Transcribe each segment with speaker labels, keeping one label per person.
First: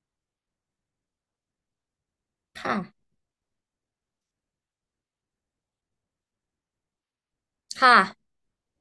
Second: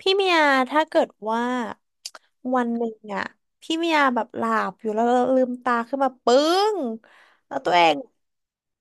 Speaker 1: พี่เมียถ้าเกิดว่าวัน
Speaker 2: ค่ะ
Speaker 1: หนึ่งอะพี่เมียแบบหลับอยู่แล้วลืมตาขึ้นมาปึ้งแล้วตัวเอ
Speaker 2: ค่ะ
Speaker 1: ง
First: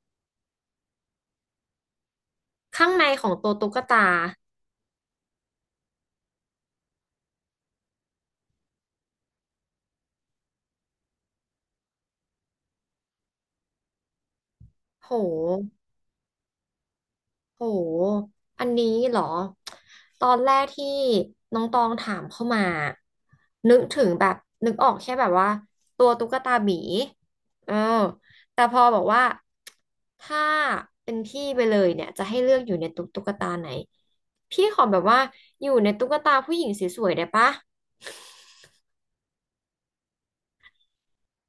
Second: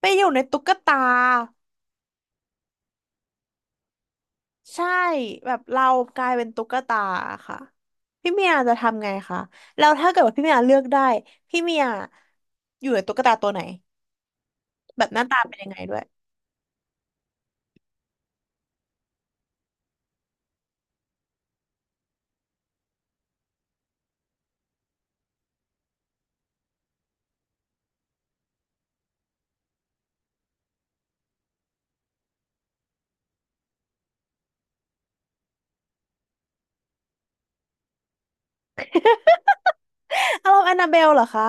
Speaker 1: ไปอยู่ในตุ๊กตา
Speaker 2: ข้างในของตัวตุ๊กตา
Speaker 1: ใช่แบบเรากลายเป็นตุ๊กตาค่ะพี่เมียจะทำไงคะแล้วถ้าเกิดว่าพี่เมียเลือกได้พี่เมียอยู่ในตุ๊กตาตัวไหนแบ
Speaker 2: โ
Speaker 1: บหน้าตาเป็นยัง
Speaker 2: ห
Speaker 1: ไงด้วย
Speaker 2: โหอันนี้เหรอตอนแรกที่น้องตองถามเข้ามานึกถึงแบบนึกออกแค่แบบว่าตัวตุ๊กตาหมีเออแต่พอบอกว่าถ้าเป็นพี่ไปเลยเนี่ยจะให้เลือกอยู่ในตุ๊กตาไหนพี่ขอแบบว่าอยู่ในตุ๊กตาผู้หญิงสวยๆได้ปะ
Speaker 1: อารมณ์แอนนาเบลเหรอคะ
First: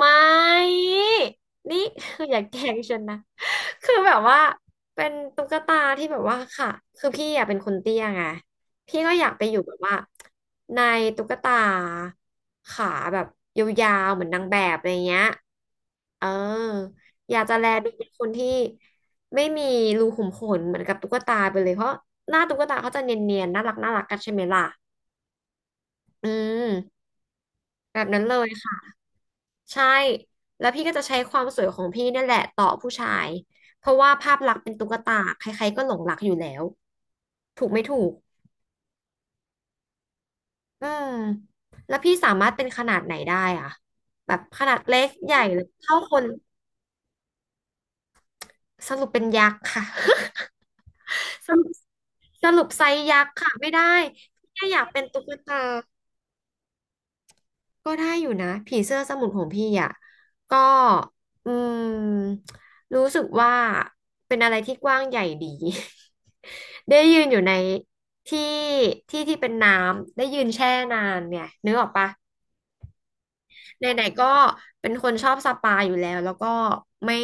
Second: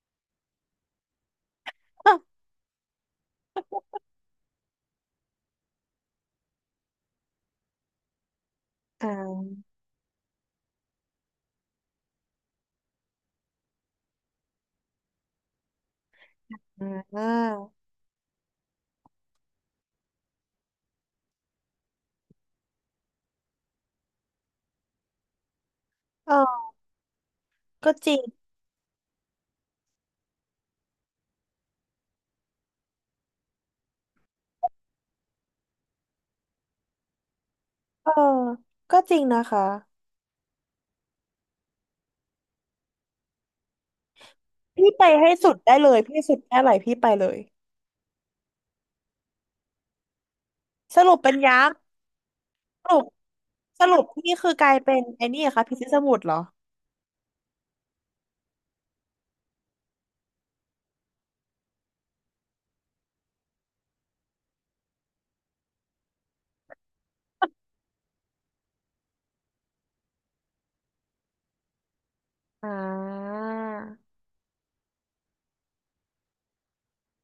Speaker 2: ไม่นี่
Speaker 1: อ่า
Speaker 2: อย่าแกล้งฉันนะ คือแบบว่าเป็นตุ๊กตาที่แบบว่าค่ะคือพี่อาะเป็นคนเตี้ยไงพี่
Speaker 1: อ่
Speaker 2: ก็อยากไปอยู่แบ
Speaker 1: า
Speaker 2: บว่าในตุ๊กตาขาแบบยาวๆเหมือนนางแบบอะไรเงี้ยเออ
Speaker 1: อ่
Speaker 2: อยากจะแล
Speaker 1: า
Speaker 2: ดูเป็นคนที่ไม่มีรูขุมขนเหมือนกับตุ๊กตาไปเลยเพราะหน้าตุ๊กตาเขาจะเนียนๆน่ารักน่ารักกันใช่ไหมล่ะอื
Speaker 1: ออ
Speaker 2: ม
Speaker 1: ก็
Speaker 2: แบบ
Speaker 1: จริ
Speaker 2: นั้
Speaker 1: ง
Speaker 2: นเลย ใช่ แล้วพี่ก็จะใช้ความสวยของพี่เนี่ยแหละต่อผู้ชายเพราะว่าภาพลักษณ์เป็นตุ๊กตาใครๆก็หลงรักอยู่แล้วถูกไม่ถู
Speaker 1: เอ
Speaker 2: ก
Speaker 1: อก็จริงนะคะ
Speaker 2: อืมแล้วพี่สามารถเป็นขนาดไหนได้อะแบบขนาด
Speaker 1: พี่
Speaker 2: เล็
Speaker 1: ไป
Speaker 2: ก
Speaker 1: ให้
Speaker 2: ใหญ่
Speaker 1: สุด
Speaker 2: หรือ
Speaker 1: ได้เล
Speaker 2: เท่า
Speaker 1: ย
Speaker 2: ค
Speaker 1: พี่
Speaker 2: น
Speaker 1: สุดแค่ไหนพี่ไปเลย
Speaker 2: สรุปเป็นยักษ์ค่ะ
Speaker 1: สรุปเป็น
Speaker 2: ส
Speaker 1: ยั
Speaker 2: รุ
Speaker 1: ก
Speaker 2: ป
Speaker 1: ษ์
Speaker 2: สรุปไซ
Speaker 1: สรุ
Speaker 2: ส์
Speaker 1: ป
Speaker 2: ยักษ์ค่ะไม่ได้
Speaker 1: สรุปนี่
Speaker 2: พี่
Speaker 1: คือก
Speaker 2: แค่
Speaker 1: ลา
Speaker 2: อ
Speaker 1: ย
Speaker 2: ยาก
Speaker 1: เป็
Speaker 2: เป็
Speaker 1: น
Speaker 2: นตุ๊
Speaker 1: ไอ้
Speaker 2: ก
Speaker 1: นี่
Speaker 2: ตา
Speaker 1: ค่ะพิชิตสมุทรเหรอ
Speaker 2: ก็ได้อยู่นะผีเสื้อสมุนของพี่อ่ะก็อืมรู้สึกว่าเป็นอะไรที่กว้างใหญ่ดี ได้ยืนอยู่ในที่ที่ที่เป็นน้ำได้ยืนแช่นานเนี่ยนึกออกปะ
Speaker 1: อ่า
Speaker 2: ไหนๆก็เป็นคนชอบสปาอยู่แล้วแล้วก็ไม่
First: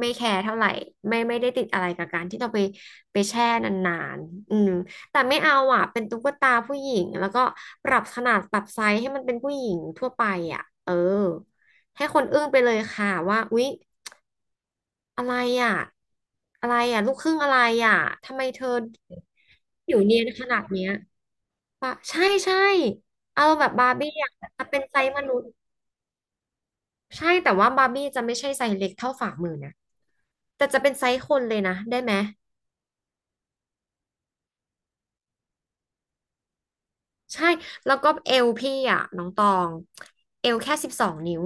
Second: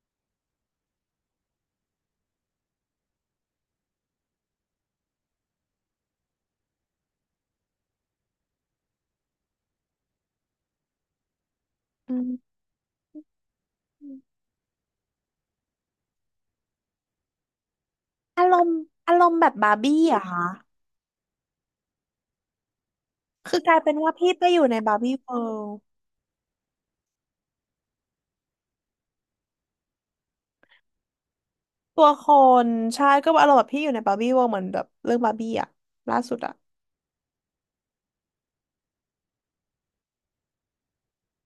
Speaker 2: ไม่แคร์เท่าไหร่ไม่ไม่ได้ติดอะไรกับการที่เราไปไปแช่นานๆอืมแต่ไม่เอาอ่ะเป็นตุ๊กตาผู้หญิงแล้วก็ปรับขนาดปรับไซส์ให้มันเป็นผู้หญิงทั่วไปอ่ะเออให้
Speaker 1: อื
Speaker 2: คน
Speaker 1: ม
Speaker 2: อึ้งไปเลยค่ะว่าอุ๊ยอะไรอ่ะอะไรอ่ะลูกครึ่งอะไรอ่ะทำ
Speaker 1: อา
Speaker 2: ไม
Speaker 1: ร
Speaker 2: เธอ
Speaker 1: มณ์อารมณ์แบบบาร์บี้
Speaker 2: ผิวเนีย
Speaker 1: อะ
Speaker 2: น
Speaker 1: ค่ะ
Speaker 2: ขนาดเนี้ยปะใช่ใช่เอา
Speaker 1: คือ
Speaker 2: แบ
Speaker 1: ก
Speaker 2: บ
Speaker 1: ลาย
Speaker 2: บา
Speaker 1: เป็น
Speaker 2: ร์บี้
Speaker 1: ว่าพี่
Speaker 2: อ่ะ
Speaker 1: ไปอ
Speaker 2: แต่
Speaker 1: ยู่ใน
Speaker 2: เป็น
Speaker 1: บา
Speaker 2: ไซ
Speaker 1: ร์บี้
Speaker 2: ส์มนุ
Speaker 1: เวิ
Speaker 2: ษย์
Speaker 1: ลด์
Speaker 2: ใช่แต่ว่าบาร์บี้จะไม่ใช่ไซส์เล็กเท่าฝ่ามือนะแต่จะเป็นไซส์คนเลยนะได้
Speaker 1: ตัว
Speaker 2: ไหม
Speaker 1: คนใช่ก็อารมณ์แบบพี่อยู่ในบาร์บี้เวิลด์เหมือนแบบเรื่องบาร์บี้อะล่าสุดอะ
Speaker 2: ใช่แล้วก็เอวพี่อ่ะน้องตองเอวแค่สิบสองนิ้ว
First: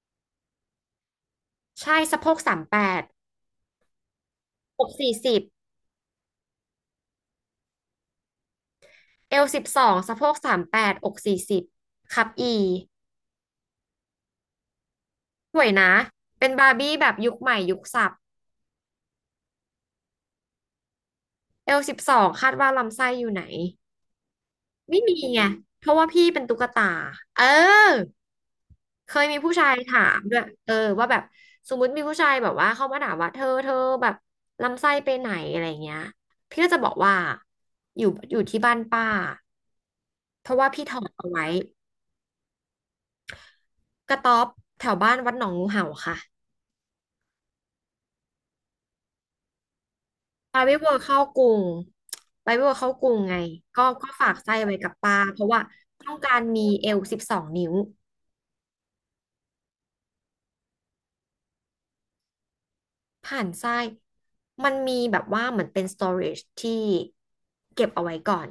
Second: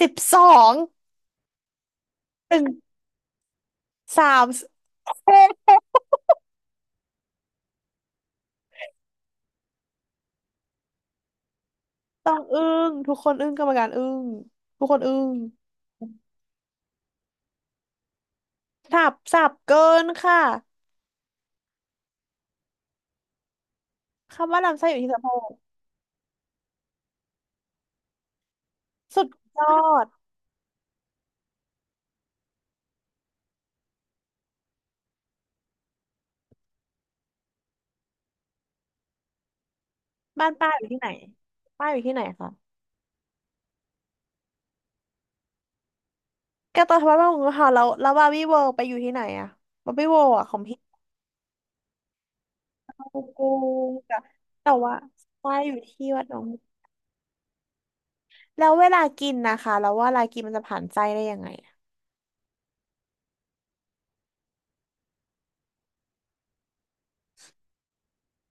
Speaker 1: สิบสอง
Speaker 2: ใช่สะโพก
Speaker 1: ห
Speaker 2: สา
Speaker 1: นึ่
Speaker 2: ม
Speaker 1: ง
Speaker 2: แปด
Speaker 1: 3
Speaker 2: อกสี่สิ
Speaker 1: เอ๊
Speaker 2: บ
Speaker 1: ะ
Speaker 2: เอวสิบสองสะโพกสามแปดอกสี่สิบครับ
Speaker 1: ต้อง
Speaker 2: อี
Speaker 1: อึ้งทุกคนอึ้งกรรมการอึ้งทุกคนอึ้ง
Speaker 2: สวยนะเป็นบาร์บี้แบบยุคใหม่ยุคสับ
Speaker 1: สับสับเกินค่ะ
Speaker 2: เอลสิบสองคาดว่าลำไส้อยู่ไหน
Speaker 1: คำว่าลำไส้อยู่
Speaker 2: ไม่
Speaker 1: ที่
Speaker 2: มี
Speaker 1: สะโพ
Speaker 2: ไง
Speaker 1: ก
Speaker 2: เพราะว่าพี่เป็นตุ๊กตาเออ เค
Speaker 1: สุ
Speaker 2: ย
Speaker 1: ด
Speaker 2: มีผู้
Speaker 1: ยอ
Speaker 2: ชายถา
Speaker 1: ด
Speaker 2: มด้วยเออว่าแบบสมมติมีผู้ชายแบบว่าเข้ามาถามว่าเธอเธอแบบลำไส้ไปไหนอะไรเงี้ยพี่ก็จะบอกว่าอยู่อยู่ที่บ้านป้า
Speaker 1: บ้า
Speaker 2: เพ
Speaker 1: น
Speaker 2: ราะว่า
Speaker 1: ป้าอ
Speaker 2: พี่
Speaker 1: ยู่
Speaker 2: ถ
Speaker 1: ที่
Speaker 2: อ
Speaker 1: ไหน
Speaker 2: ดเอาไว้
Speaker 1: ป้าอยู่ที่ไหนคะ
Speaker 2: กระต๊อบแถวบ้านวัดหนองงูเห่าค่ะ
Speaker 1: แกตอนทำบ้านป้าของเราแล้วแล้วบาร์บี้เวิลด์ไปอยู่ที่ไหนอะบาร์บี้เวิลด์อะข
Speaker 2: ไป
Speaker 1: อง
Speaker 2: วิ
Speaker 1: พี่
Speaker 2: เวอร์เข้ากรุงไปไม่เวอร์เข้าก
Speaker 1: เข้า
Speaker 2: รุงไง
Speaker 1: กู
Speaker 2: ก็
Speaker 1: แต่
Speaker 2: ฝากไส้
Speaker 1: แต่
Speaker 2: ไว้กับ
Speaker 1: ว่า
Speaker 2: ป้าเพราะ
Speaker 1: ป้า
Speaker 2: ว่า
Speaker 1: อยู่ที่
Speaker 2: ต้อง
Speaker 1: วัดห
Speaker 2: กา
Speaker 1: นอ
Speaker 2: ร
Speaker 1: งบั
Speaker 2: มี
Speaker 1: ว
Speaker 2: เอวสิบสองนิ้ว
Speaker 1: แล้วเวลากินนะคะแล้วว่าเวลากินมันจะผ่านไส้ได้ยังไงอะ
Speaker 2: ผ่านทรายมันมีแบบว่าเหมือนเป็น storage ที่เก็บเอาไว้ก่อน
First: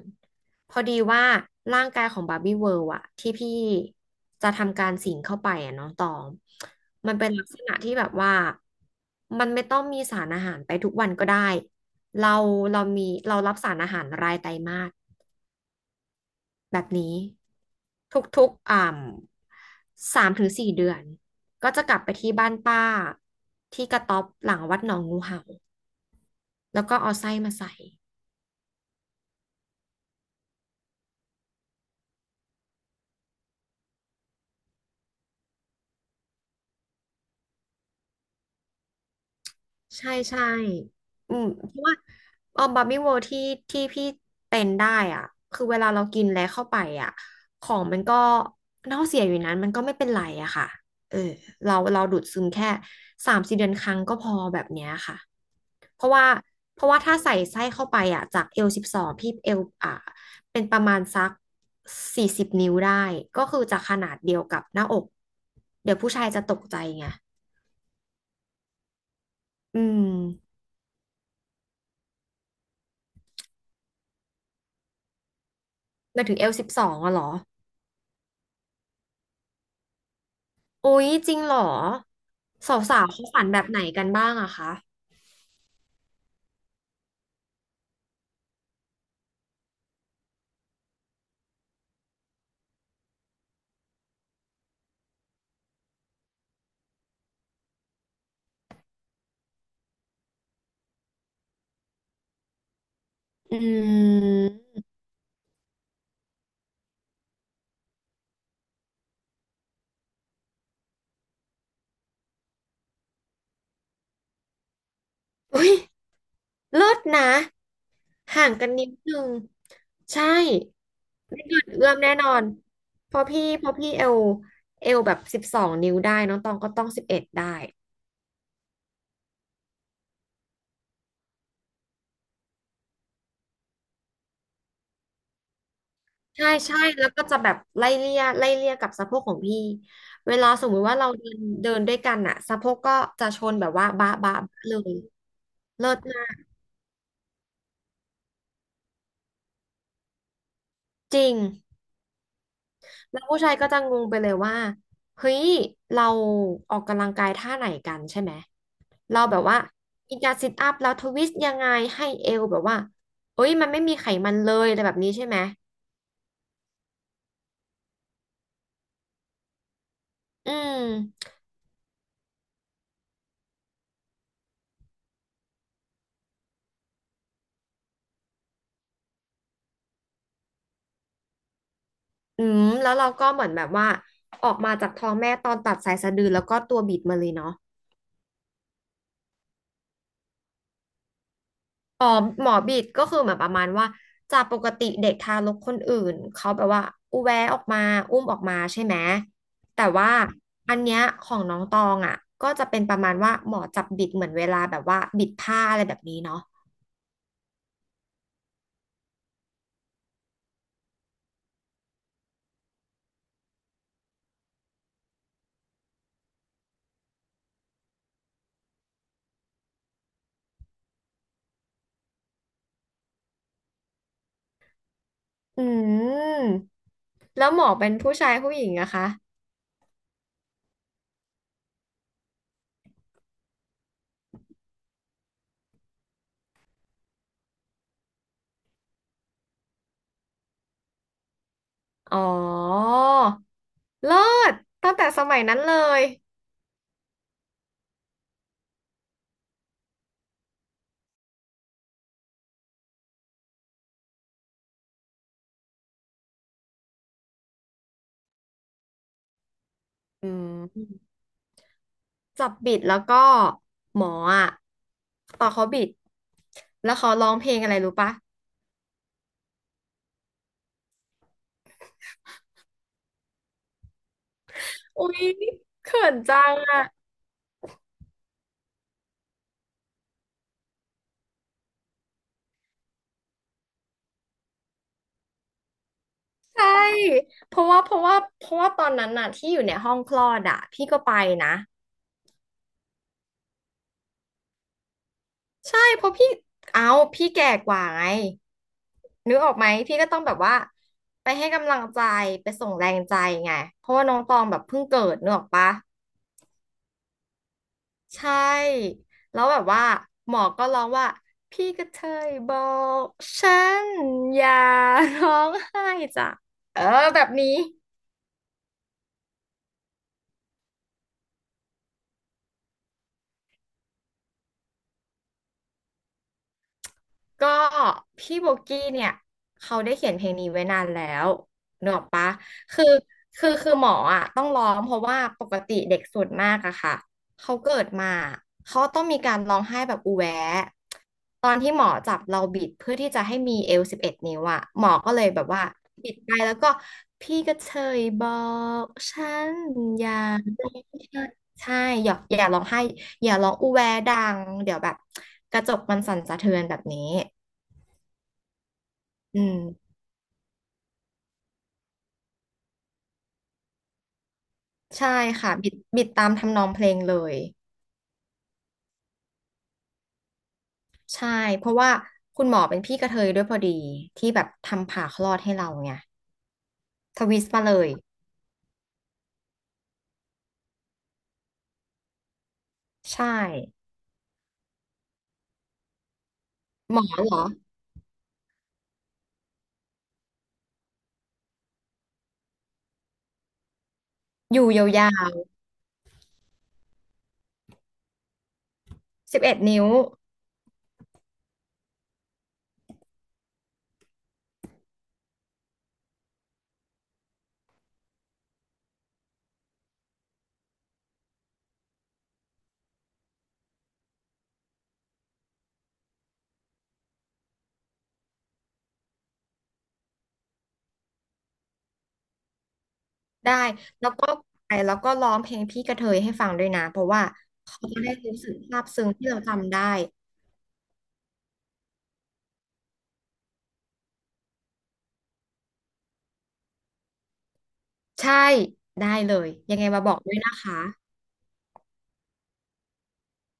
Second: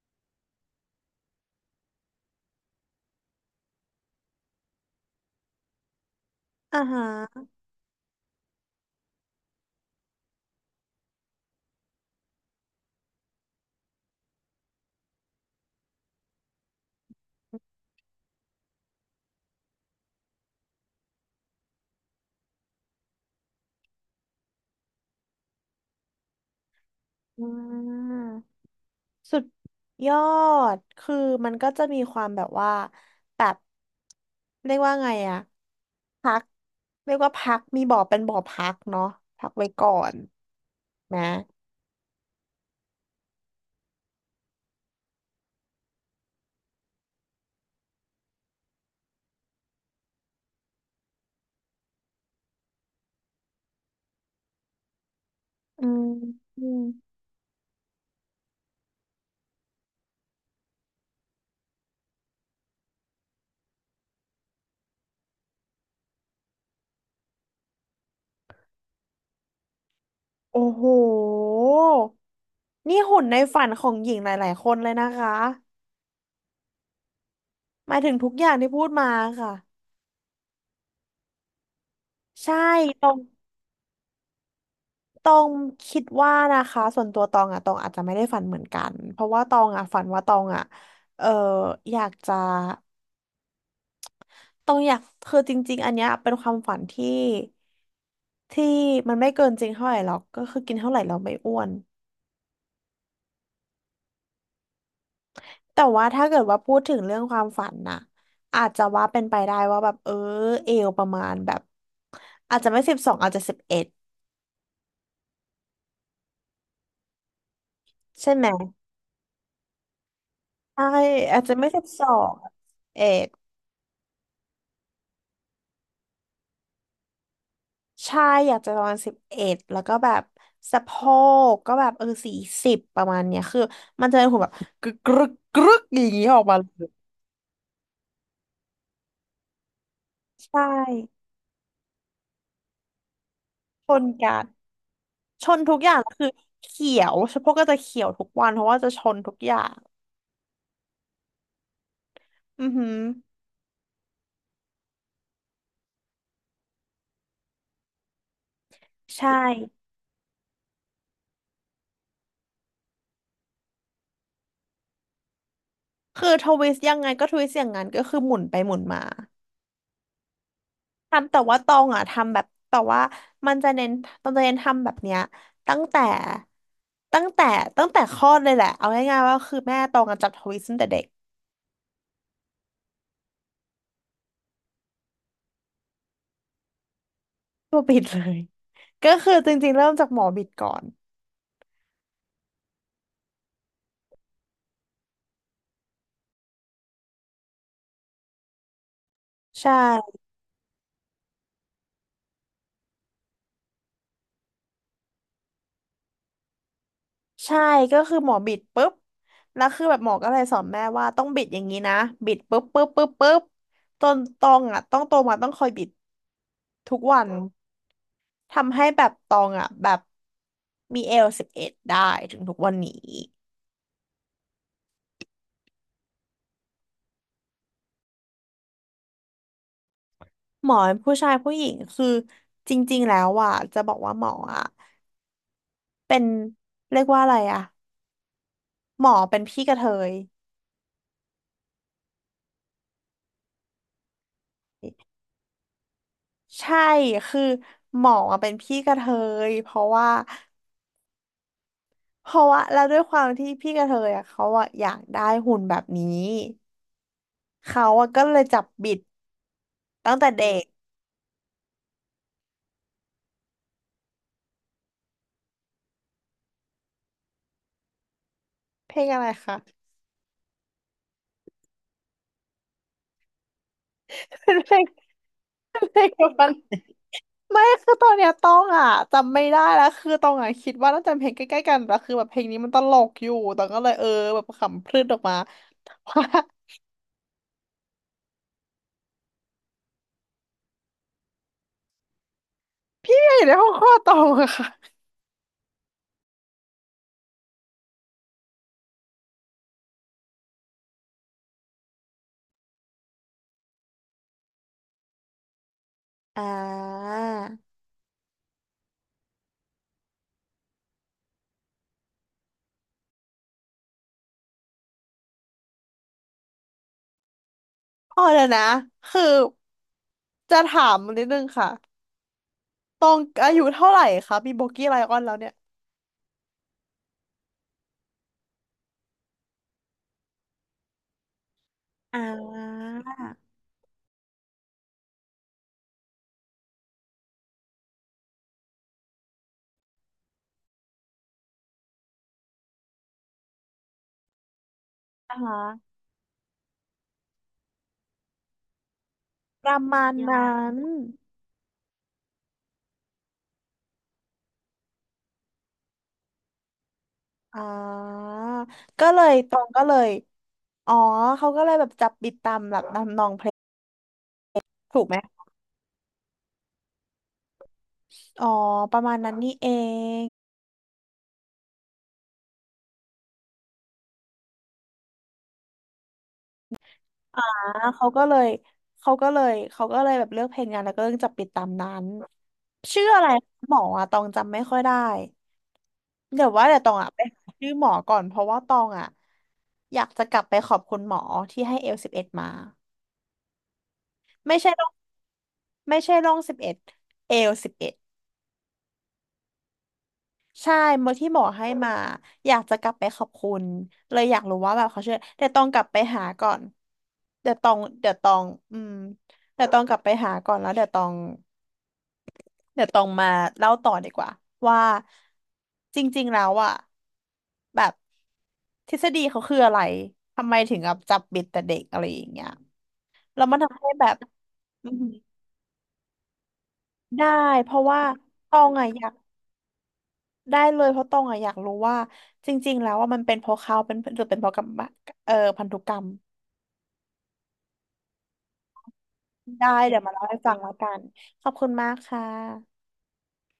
Speaker 2: พอดีว่าร่างกายของบาร์บี้เวิลด์อะที่พี่จะทำการสิงเข้าไปอะน้องตอง
Speaker 1: อ่าฮ
Speaker 2: มันเป็น
Speaker 1: ะ
Speaker 2: ลักษณะที่แบบว่ามันไม่ต้องมีสารอาหารไปทุกวันก็ได้ เราเรามีเรารับสารอาหารรายไตรมาสแบบนี้ทุกๆอ่ำ3 ถึง 4 เดือนก็จะกลับไปที่บ้านป้าที่กระต๊อบหลังวัดหนองงูเห่า แล้วก็เอาไส้
Speaker 1: อ่า
Speaker 2: มาใส่
Speaker 1: สุดยอดคือมันก็จะมีความแบบว่าแบบเรียกว่าไงอะพักเรียกว่าพักมีบ่อเป็นบ่อพักเนาะพักไว้ก่อ
Speaker 2: ใช่
Speaker 1: น
Speaker 2: ใช่
Speaker 1: นะ
Speaker 2: อืมเพราะว่าเออบาร์บี้เวิลด์ที่ที่พี่เป็นได้อ่ะคือเวลาเรากินแล้วเข้าไปอ่ะของมันก็เน่าเสียอยู่นั้นมันก็ไม่เป็นไรอะค่ะเออเราเราดูดซึมแค่3-4 เดือนครั้งก็พอแบบเนี้ยค่ะ
Speaker 1: อื
Speaker 2: เพ
Speaker 1: ม
Speaker 2: ราะว่า
Speaker 1: อืม
Speaker 2: เพราะว่าถ้าใส่ไส้เข้าไปอ่ะจากเอลสิบสองพี่เอลอ่ะเป็นประมาณสัก40 นิ้วได้ก็คือจะขนาดเดียวกับหน้าอกเดี๋ยวผู้ชายจะตกใจไงอืม
Speaker 1: โอ้โหนี่หุ่นในฝันของหญิงหลายๆคนเลยนะคะ
Speaker 2: หมายถึงเอล12อะเหรอ
Speaker 1: หมายถึงทุกอย่างที่พูดมาค่ะ
Speaker 2: โอ้ยจริงเหรอ
Speaker 1: ใช่
Speaker 2: สา
Speaker 1: ต
Speaker 2: ว
Speaker 1: อ
Speaker 2: ๆ
Speaker 1: ง
Speaker 2: เขาฝันแบบไหนกันบ้างอะคะ
Speaker 1: ตองคิดว่านะคะส่วนตัวตองอะตองอาจจะไม่ได้ฝันเหมือนกันเพราะว่าตองอะฝันว่าตองอะเอออยากจะ ต้องอยากคือจริงๆอันเนี้ยเป็นความฝันที่ที่มันไม่เกินจริงเท่าไหร่หรอกก็คือกินเท่าไหร่เราไม่อ้วน
Speaker 2: อืม
Speaker 1: แต่ว่าถ้าเกิดว่าพูดถึงเรื่องความฝันน่ะอาจจะว่าเป็นไปได้ว่าแบบเออเอวประมาณแบบอาจจะไม่สิบสองอาจจะสิบเอ็ด
Speaker 2: อุ้ยเลิศนะ
Speaker 1: ใช่ไห
Speaker 2: ห่า
Speaker 1: ม
Speaker 2: งกันนิดนึงใช่
Speaker 1: ใช่อา
Speaker 2: ไม่
Speaker 1: จจะ
Speaker 2: เกิ
Speaker 1: ไม่
Speaker 2: น
Speaker 1: สิบ
Speaker 2: เอื้อม
Speaker 1: สอ
Speaker 2: แน่น
Speaker 1: ง
Speaker 2: อน
Speaker 1: เอ็
Speaker 2: เพราะ
Speaker 1: ด
Speaker 2: พี่เพราะพี่เอลแบบสิบสองนิ้วได้น้องตองก็ต้อง11ได้
Speaker 1: ใช่อยากจะประมาณสิบเอ็ดแล้วก็แบบสะโพกก็แบบเออ40ประมาณเนี้ยคือมันจะเป็นหุ่นแบบ
Speaker 2: ใช่ใช่แล้วก็จะแบบไล่เลี่ยไล่เลี่ยกับสะโพกของพี่เวลา
Speaker 1: ใช
Speaker 2: สมมุติว่าเรา
Speaker 1: ่
Speaker 2: เดินเดินด้วยกันอะสะโพกก็จะชนแบบว่า
Speaker 1: คน
Speaker 2: บะ
Speaker 1: กั
Speaker 2: บะบะ
Speaker 1: น
Speaker 2: เลย
Speaker 1: ชนทุกอ
Speaker 2: เลิ
Speaker 1: ย่า
Speaker 2: ศ
Speaker 1: ง
Speaker 2: มา
Speaker 1: คือ
Speaker 2: ก
Speaker 1: เขียวเฉพาะก็จะเขียวทุกวันเพราะว่าจะชนทุกอย่าง
Speaker 2: จริง
Speaker 1: อือหือ
Speaker 2: แล้วผู้ชายก็จะงงไปเลยว่าเฮ้ยเราออกกำลังกายท่าไหนกันใช่ไหมเรา
Speaker 1: ใช่
Speaker 2: แบบว่ามีการซิทอัพแล้วทวิสต์ยังไงให้เอวแบบว่าเอ้ยมันไม่มีไขมันเลยอะไรแบบนี้ใช่ไหม
Speaker 1: คือทวิสต์ยังไงก็ทวิสต์อย่างนั้นก็คือหมุนไปหมุนมา
Speaker 2: อืม
Speaker 1: ทำแต่ว่าตองอ่ะทำแบบแต่ว่ามันจะเน้นตองจะเน้นทำแบบเนี้ยตั้งแต่ตั้งแต่ตั้งแต่คลอดเลยแหละเอาง่ายๆว่าคือแม่ตองอะจับทวิสต์ตั้งแต่เด็ก
Speaker 2: อืมแล้วเราก็เหมือนแบบว่าออกมาจากท้องแม่ตอนตัดสายสะดือแล้วก็ตัวบิดมาเลยเนาะ
Speaker 1: ตัวบิดเลยก็คือจริงๆเริ่มจากหมอบิดก่อน
Speaker 2: อ๋อหมอบีดก็คือเหมือนประมาณว่าจากปกติเด็กทารกคนอื่นเขาแบบว่าอุแวะออกมาอุ้มออกมาใช่ไหม
Speaker 1: ใช่
Speaker 2: แต่ว่าอันเนี้ยของน้องตองอ่ะก็จะเป็นประมาณว่าหมอจับบิดเหมือนเวลาแบบว่าบิดผ้าอะไรแบบนี้เนาะ
Speaker 1: ใช่ก็คือหมอบิดปุ๊บแล้วคือแบบหมอก็เลยสอนแม่ว่าต้องบิดอย่างนี้นะบิดปุ๊บปุ๊บปุ๊บปุ๊บจนตองอ่ะต้องโตมาต้องคอยบิดทุกวันทำให้แบบตองอ่ะแบบมีเอลสิบเอ็ดได้ถึงทุกวันนี้
Speaker 2: อืมแล้วหมอเป็นผู้ชายผู้หญิงอะคะ
Speaker 1: หมอผู้ชายผู้หญิงคือจริงๆแล้วอ่ะจะบอกว่าหมออ่ะเป็นเรียกว่าอะไรอ่ะหมอเป็นพี่กระเทย
Speaker 2: อ๋อเลิศตั้งแต่สมัยนั้นเลย
Speaker 1: ใช่คือหมออะเป็นพี่กระเทยเพราะว่า เพราะว่าแล้วด้วยความที่พี่กระเทยอ่ะเขาอ่ะอยากได้หุ่นแบบนี้เขาอ่ะก็เลยจับบิดตั้ง
Speaker 2: อื
Speaker 1: แต่เด็
Speaker 2: ม
Speaker 1: ก
Speaker 2: จับบิดแล้วก็หมออะตอนเขาบิดแล้วเขาร้องเพลงอะไรรู้ปะ
Speaker 1: เพลงอะไรคะเป็นเพลง
Speaker 2: อุ๊ย
Speaker 1: เพ
Speaker 2: เขิ
Speaker 1: ลง
Speaker 2: น
Speaker 1: เดียว
Speaker 2: จั
Speaker 1: กัน
Speaker 2: งอ่ะ
Speaker 1: ไม่คือตอนเนี้ยต้องอ่ะจำไม่ได้แล้วคือต้องอ่ะคิดว่าน่าจะเป็นเพลงใกล้ๆกันแต่คือแบบเพลงนี้มันตลกอยู่ตองก็เลยเออแบบขำพรืดออกมาว่า
Speaker 2: ใช่เพราะว่าเพราะว่าเพราะว่าตอนนั้นน่ะที่อยู่ในห้องคลอดอ่ะพี่ก็ไปนะ
Speaker 1: เนี่ยอยู่ในห้องคลอดตองอะค่ะ
Speaker 2: ใช่เพราะพี่เอาพี่แก่กว่าไงนึกออกไหมพี่ก็ต้องแบบว่าไปให้กำลังใจไปส่งแรงใจไงเพราะว่าน้องตองแบบเพิ่งเกิดนึกออกปะ
Speaker 1: อ่า
Speaker 2: ใช่แล้วแบบว่าหมอก็ร้องว่าพี่กระเทยบอกฉันอย่าร้องไห้จ้ะเออแบบนี้
Speaker 1: อ๋อเดี๋ยวนะคือจะถามนิดนึงค่ะตองอายุเท่าไหร่คะมีโบกี้ไลออนแล้วเนี่ย
Speaker 2: ก็พี่โบกี้เนี่ยเขาได้เขียนเพลงนี้ไว้นานแล้วเนกอะ
Speaker 1: อ่
Speaker 2: ปะคื
Speaker 1: า
Speaker 2: อคือหมออ่ะต้องร้องเพราะว่าปกติเด็กส่วนมากอะค่ะเขาเกิดมาเขาต้องมีการร้องไห้แบบอูแวะตอนที่หมอจับเราบิดเพื่อที่จะให้มีเอวสิบเอ็ดนิ้วอะหมอก็เลย
Speaker 1: อ่า
Speaker 2: แบบว่า
Speaker 1: ฮะ
Speaker 2: บิดไปแล้วก็พี่ก็เชยบอกฉัน
Speaker 1: ประ
Speaker 2: อ
Speaker 1: มา
Speaker 2: ย่า
Speaker 1: ณยานั้กน
Speaker 2: ใช่อย่าร้องไห้อย่าร้องอูแวดังเดี๋ยวแบบกระจกมันสั่นสะเทือนแบบนี้
Speaker 1: อ่าก็เลย
Speaker 2: อื
Speaker 1: ตรงก็เล
Speaker 2: ม
Speaker 1: ยอ๋อเขาก็เลยแบบจับบิดตามหลักนำนองเพลงถูก
Speaker 2: ใช่
Speaker 1: ไหม
Speaker 2: ค่ะบิดตามทำนองเพลงเลย
Speaker 1: อ๋อประมาณนั้นนี่เอง
Speaker 2: ใช่เพราะว่าคุณหมอเป็นพี่กระเทยด้วยพอดีที่แบบทำผ่าคลอดให้เราไงทวิ
Speaker 1: อ่า
Speaker 2: สต์มาเลย
Speaker 1: เขาก็เลยเขาก็เลยเขาก็เลยแบบเลือกเพลงงานแล้วก็เลือกจับปิดตามนั้นชื่ออะ
Speaker 2: ใช่
Speaker 1: ไรหมออะตองจำไม่ค่อยได้เดี๋ยวว่าเดี๋ยวตอ
Speaker 2: ห
Speaker 1: ง
Speaker 2: มอ
Speaker 1: อะไป
Speaker 2: เหรอ
Speaker 1: หาชื่อหมอก่อนเพราะว่าตองอ่ะอยากจะกลับไปขอบคุณหมอที่ให้เอลสิบเอ็ดมา ไม่
Speaker 2: อยู่
Speaker 1: ใช่
Speaker 2: ย
Speaker 1: ร่อง
Speaker 2: าว
Speaker 1: ไม่ใช่ร่องสิบเอ็ดเอวสิบเอ็ด
Speaker 2: ๆสิบเอ็ดนิ้ว
Speaker 1: ใช่เมื่อที่หมอให้มาอยากจะกลับไปขอบคุณเลยอยากรู้ว่าแบบเขาช่วยเดี๋ยวต้องกลับไปหาก่อนเดี๋ยวต้องเดี๋ยวต้องอืมเดี๋ยวต้องกลับไปหาก่อนแล้วเดี๋ยวต้องเดี๋ยวต้องมาเล่าต่อดีกว่าว่าจริงๆแล้วอ่ะแบบทฤษฎีเขาคืออะไรทำไมถึงแบบจับบิดแต่เด็กอะไรอย่างเงี้ยแล้ว
Speaker 2: ได้
Speaker 1: มันทำให้แบ
Speaker 2: แล้ว
Speaker 1: บ
Speaker 2: ก็ไป
Speaker 1: อื
Speaker 2: แล้ว
Speaker 1: ม
Speaker 2: ก็ร้องเพลงพี่กระเทยให้ฟังด้วยนะเพราะว่า
Speaker 1: ได้เพ
Speaker 2: เขา
Speaker 1: ราะ
Speaker 2: จะ
Speaker 1: ว่า
Speaker 2: ได้รู้สึ
Speaker 1: ต
Speaker 2: ก
Speaker 1: อง
Speaker 2: ซา
Speaker 1: อะ
Speaker 2: บ
Speaker 1: อ
Speaker 2: ซึ้
Speaker 1: ยา
Speaker 2: ง
Speaker 1: ก
Speaker 2: ที่เราจำได้
Speaker 1: ได้เลยเพราะตองอะอยากรู้ว่าจริงๆแล้วว่ามันเป็นเพราะเขาเป็นหรือเป็นเพราะกรรมพันธุกรรม
Speaker 2: ใช่ได้เลย
Speaker 1: ได้
Speaker 2: ยังไง
Speaker 1: เเดี๋ย
Speaker 2: มา
Speaker 1: ว
Speaker 2: บ
Speaker 1: มา
Speaker 2: อก
Speaker 1: เล่า
Speaker 2: ด้ว
Speaker 1: ให้
Speaker 2: ย
Speaker 1: ฟั
Speaker 2: นะ
Speaker 1: งแล้ว
Speaker 2: คะ
Speaker 1: กันขอบคุณมากค่ะ